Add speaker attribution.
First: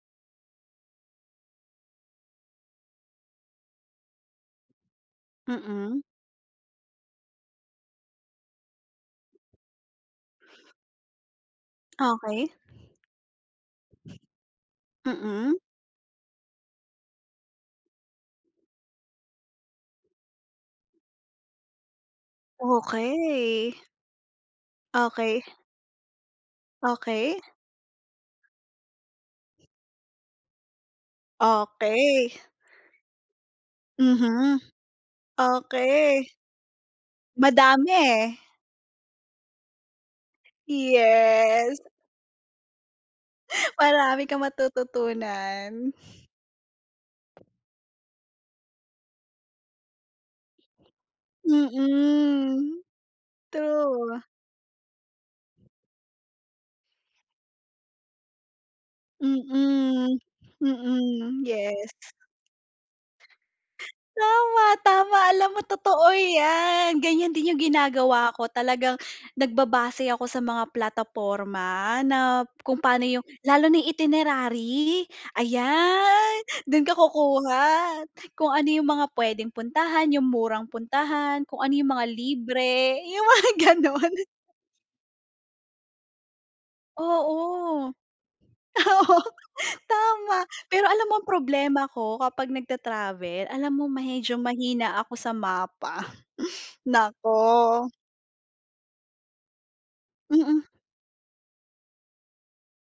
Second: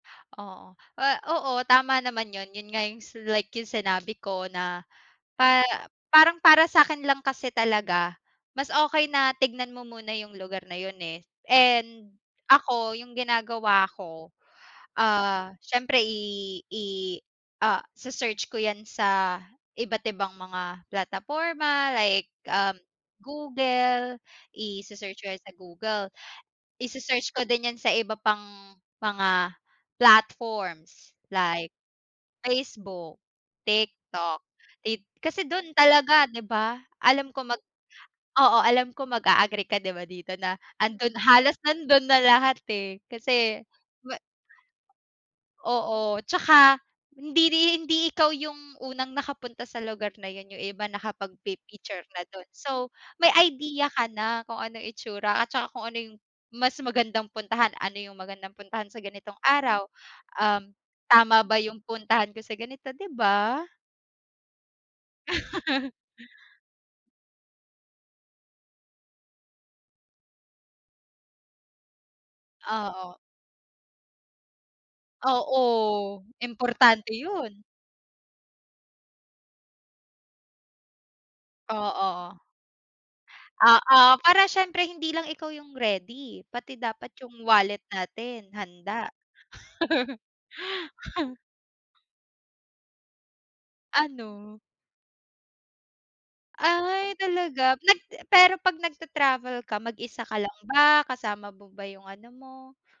Speaker 1: Oo. Ah, oo, tama naman yun. Yun nga yung s like yung sinabi ko na pa
Speaker 2: Mm.
Speaker 1: parang para sa'kin lang kasi talaga mas okey na tignan mo muna yung lugar na yun, eh. And
Speaker 2: Okey.
Speaker 1: ako yung ginagawa ko,
Speaker 2: Mm.
Speaker 1: ah, siyempre i i ah, se-search ko yan sa iba't ibang mga plataporma like, um,
Speaker 2: Okey.
Speaker 1: Google. Ise-search ko
Speaker 2: Okey.
Speaker 1: 'yan sa Google. Ise-search
Speaker 2: Okey.
Speaker 1: ko din 'yan sa iba pang mga platforms, like
Speaker 2: Okey.
Speaker 1: Facebook, TikTok,
Speaker 2: Mhm.
Speaker 1: ti kasi dun talaga,
Speaker 2: Okey.
Speaker 1: 'di ba? Alam ko mag
Speaker 2: Madami, eh.
Speaker 1: oo. Alam ko mag-a-agree ka 'di ba dito na 'andun halos
Speaker 2: Yes.
Speaker 1: nandun na lahat, eh. Kasi ma
Speaker 2: Marami kang matututunan.
Speaker 1: Oo, tsaka hindi ri hindi ikaw yung unang nakapunta sa lugar na yun, yung iba nakapagpi-picture na dun.
Speaker 2: Mm.
Speaker 1: So, may idea ka
Speaker 2: True.
Speaker 1: na kung anong itsura at tsaka kung ano yung mas magandang puntahan. Ano yung magandang puntahan sa ganitong araw,
Speaker 2: Mm.
Speaker 1: um,
Speaker 2: Mm,
Speaker 1: tama ba yung
Speaker 2: yes.
Speaker 1: puntahan ko sa ganito, 'di ba?
Speaker 2: Tama, tama. Alam mo totoo 'yan. Ganyan din yung ginagawa ko talagang nagbabase ako sa mga plataporma na kung pa'no
Speaker 1: Oo.
Speaker 2: yung lalo na itinerary,
Speaker 1: Oo,
Speaker 2: ayan, dun ka
Speaker 1: importante yun.
Speaker 2: kukuha kung ano yung mga puwedeng puntahan, yung murang puntahan, kung ano yung mga
Speaker 1: Oo.
Speaker 2: libre, yung mga ganun.
Speaker 1: Oo, para siyempre hindi lang ikaw yung ready pati dapat yung wallet
Speaker 2: Oo.
Speaker 1: natin handa.
Speaker 2: Oo, tama. Pero alam mo ang problema ko kapag nagta-travel, alam mo medyo
Speaker 1: Ano?
Speaker 2: mahina ako sa mapa.
Speaker 1: Ay talaga?
Speaker 2: Naku.
Speaker 1: Nag pero 'pag nagta-travel ka mag-isa ka lang
Speaker 2: Mm.
Speaker 1: ba? Kasama mo ba yung ano mo?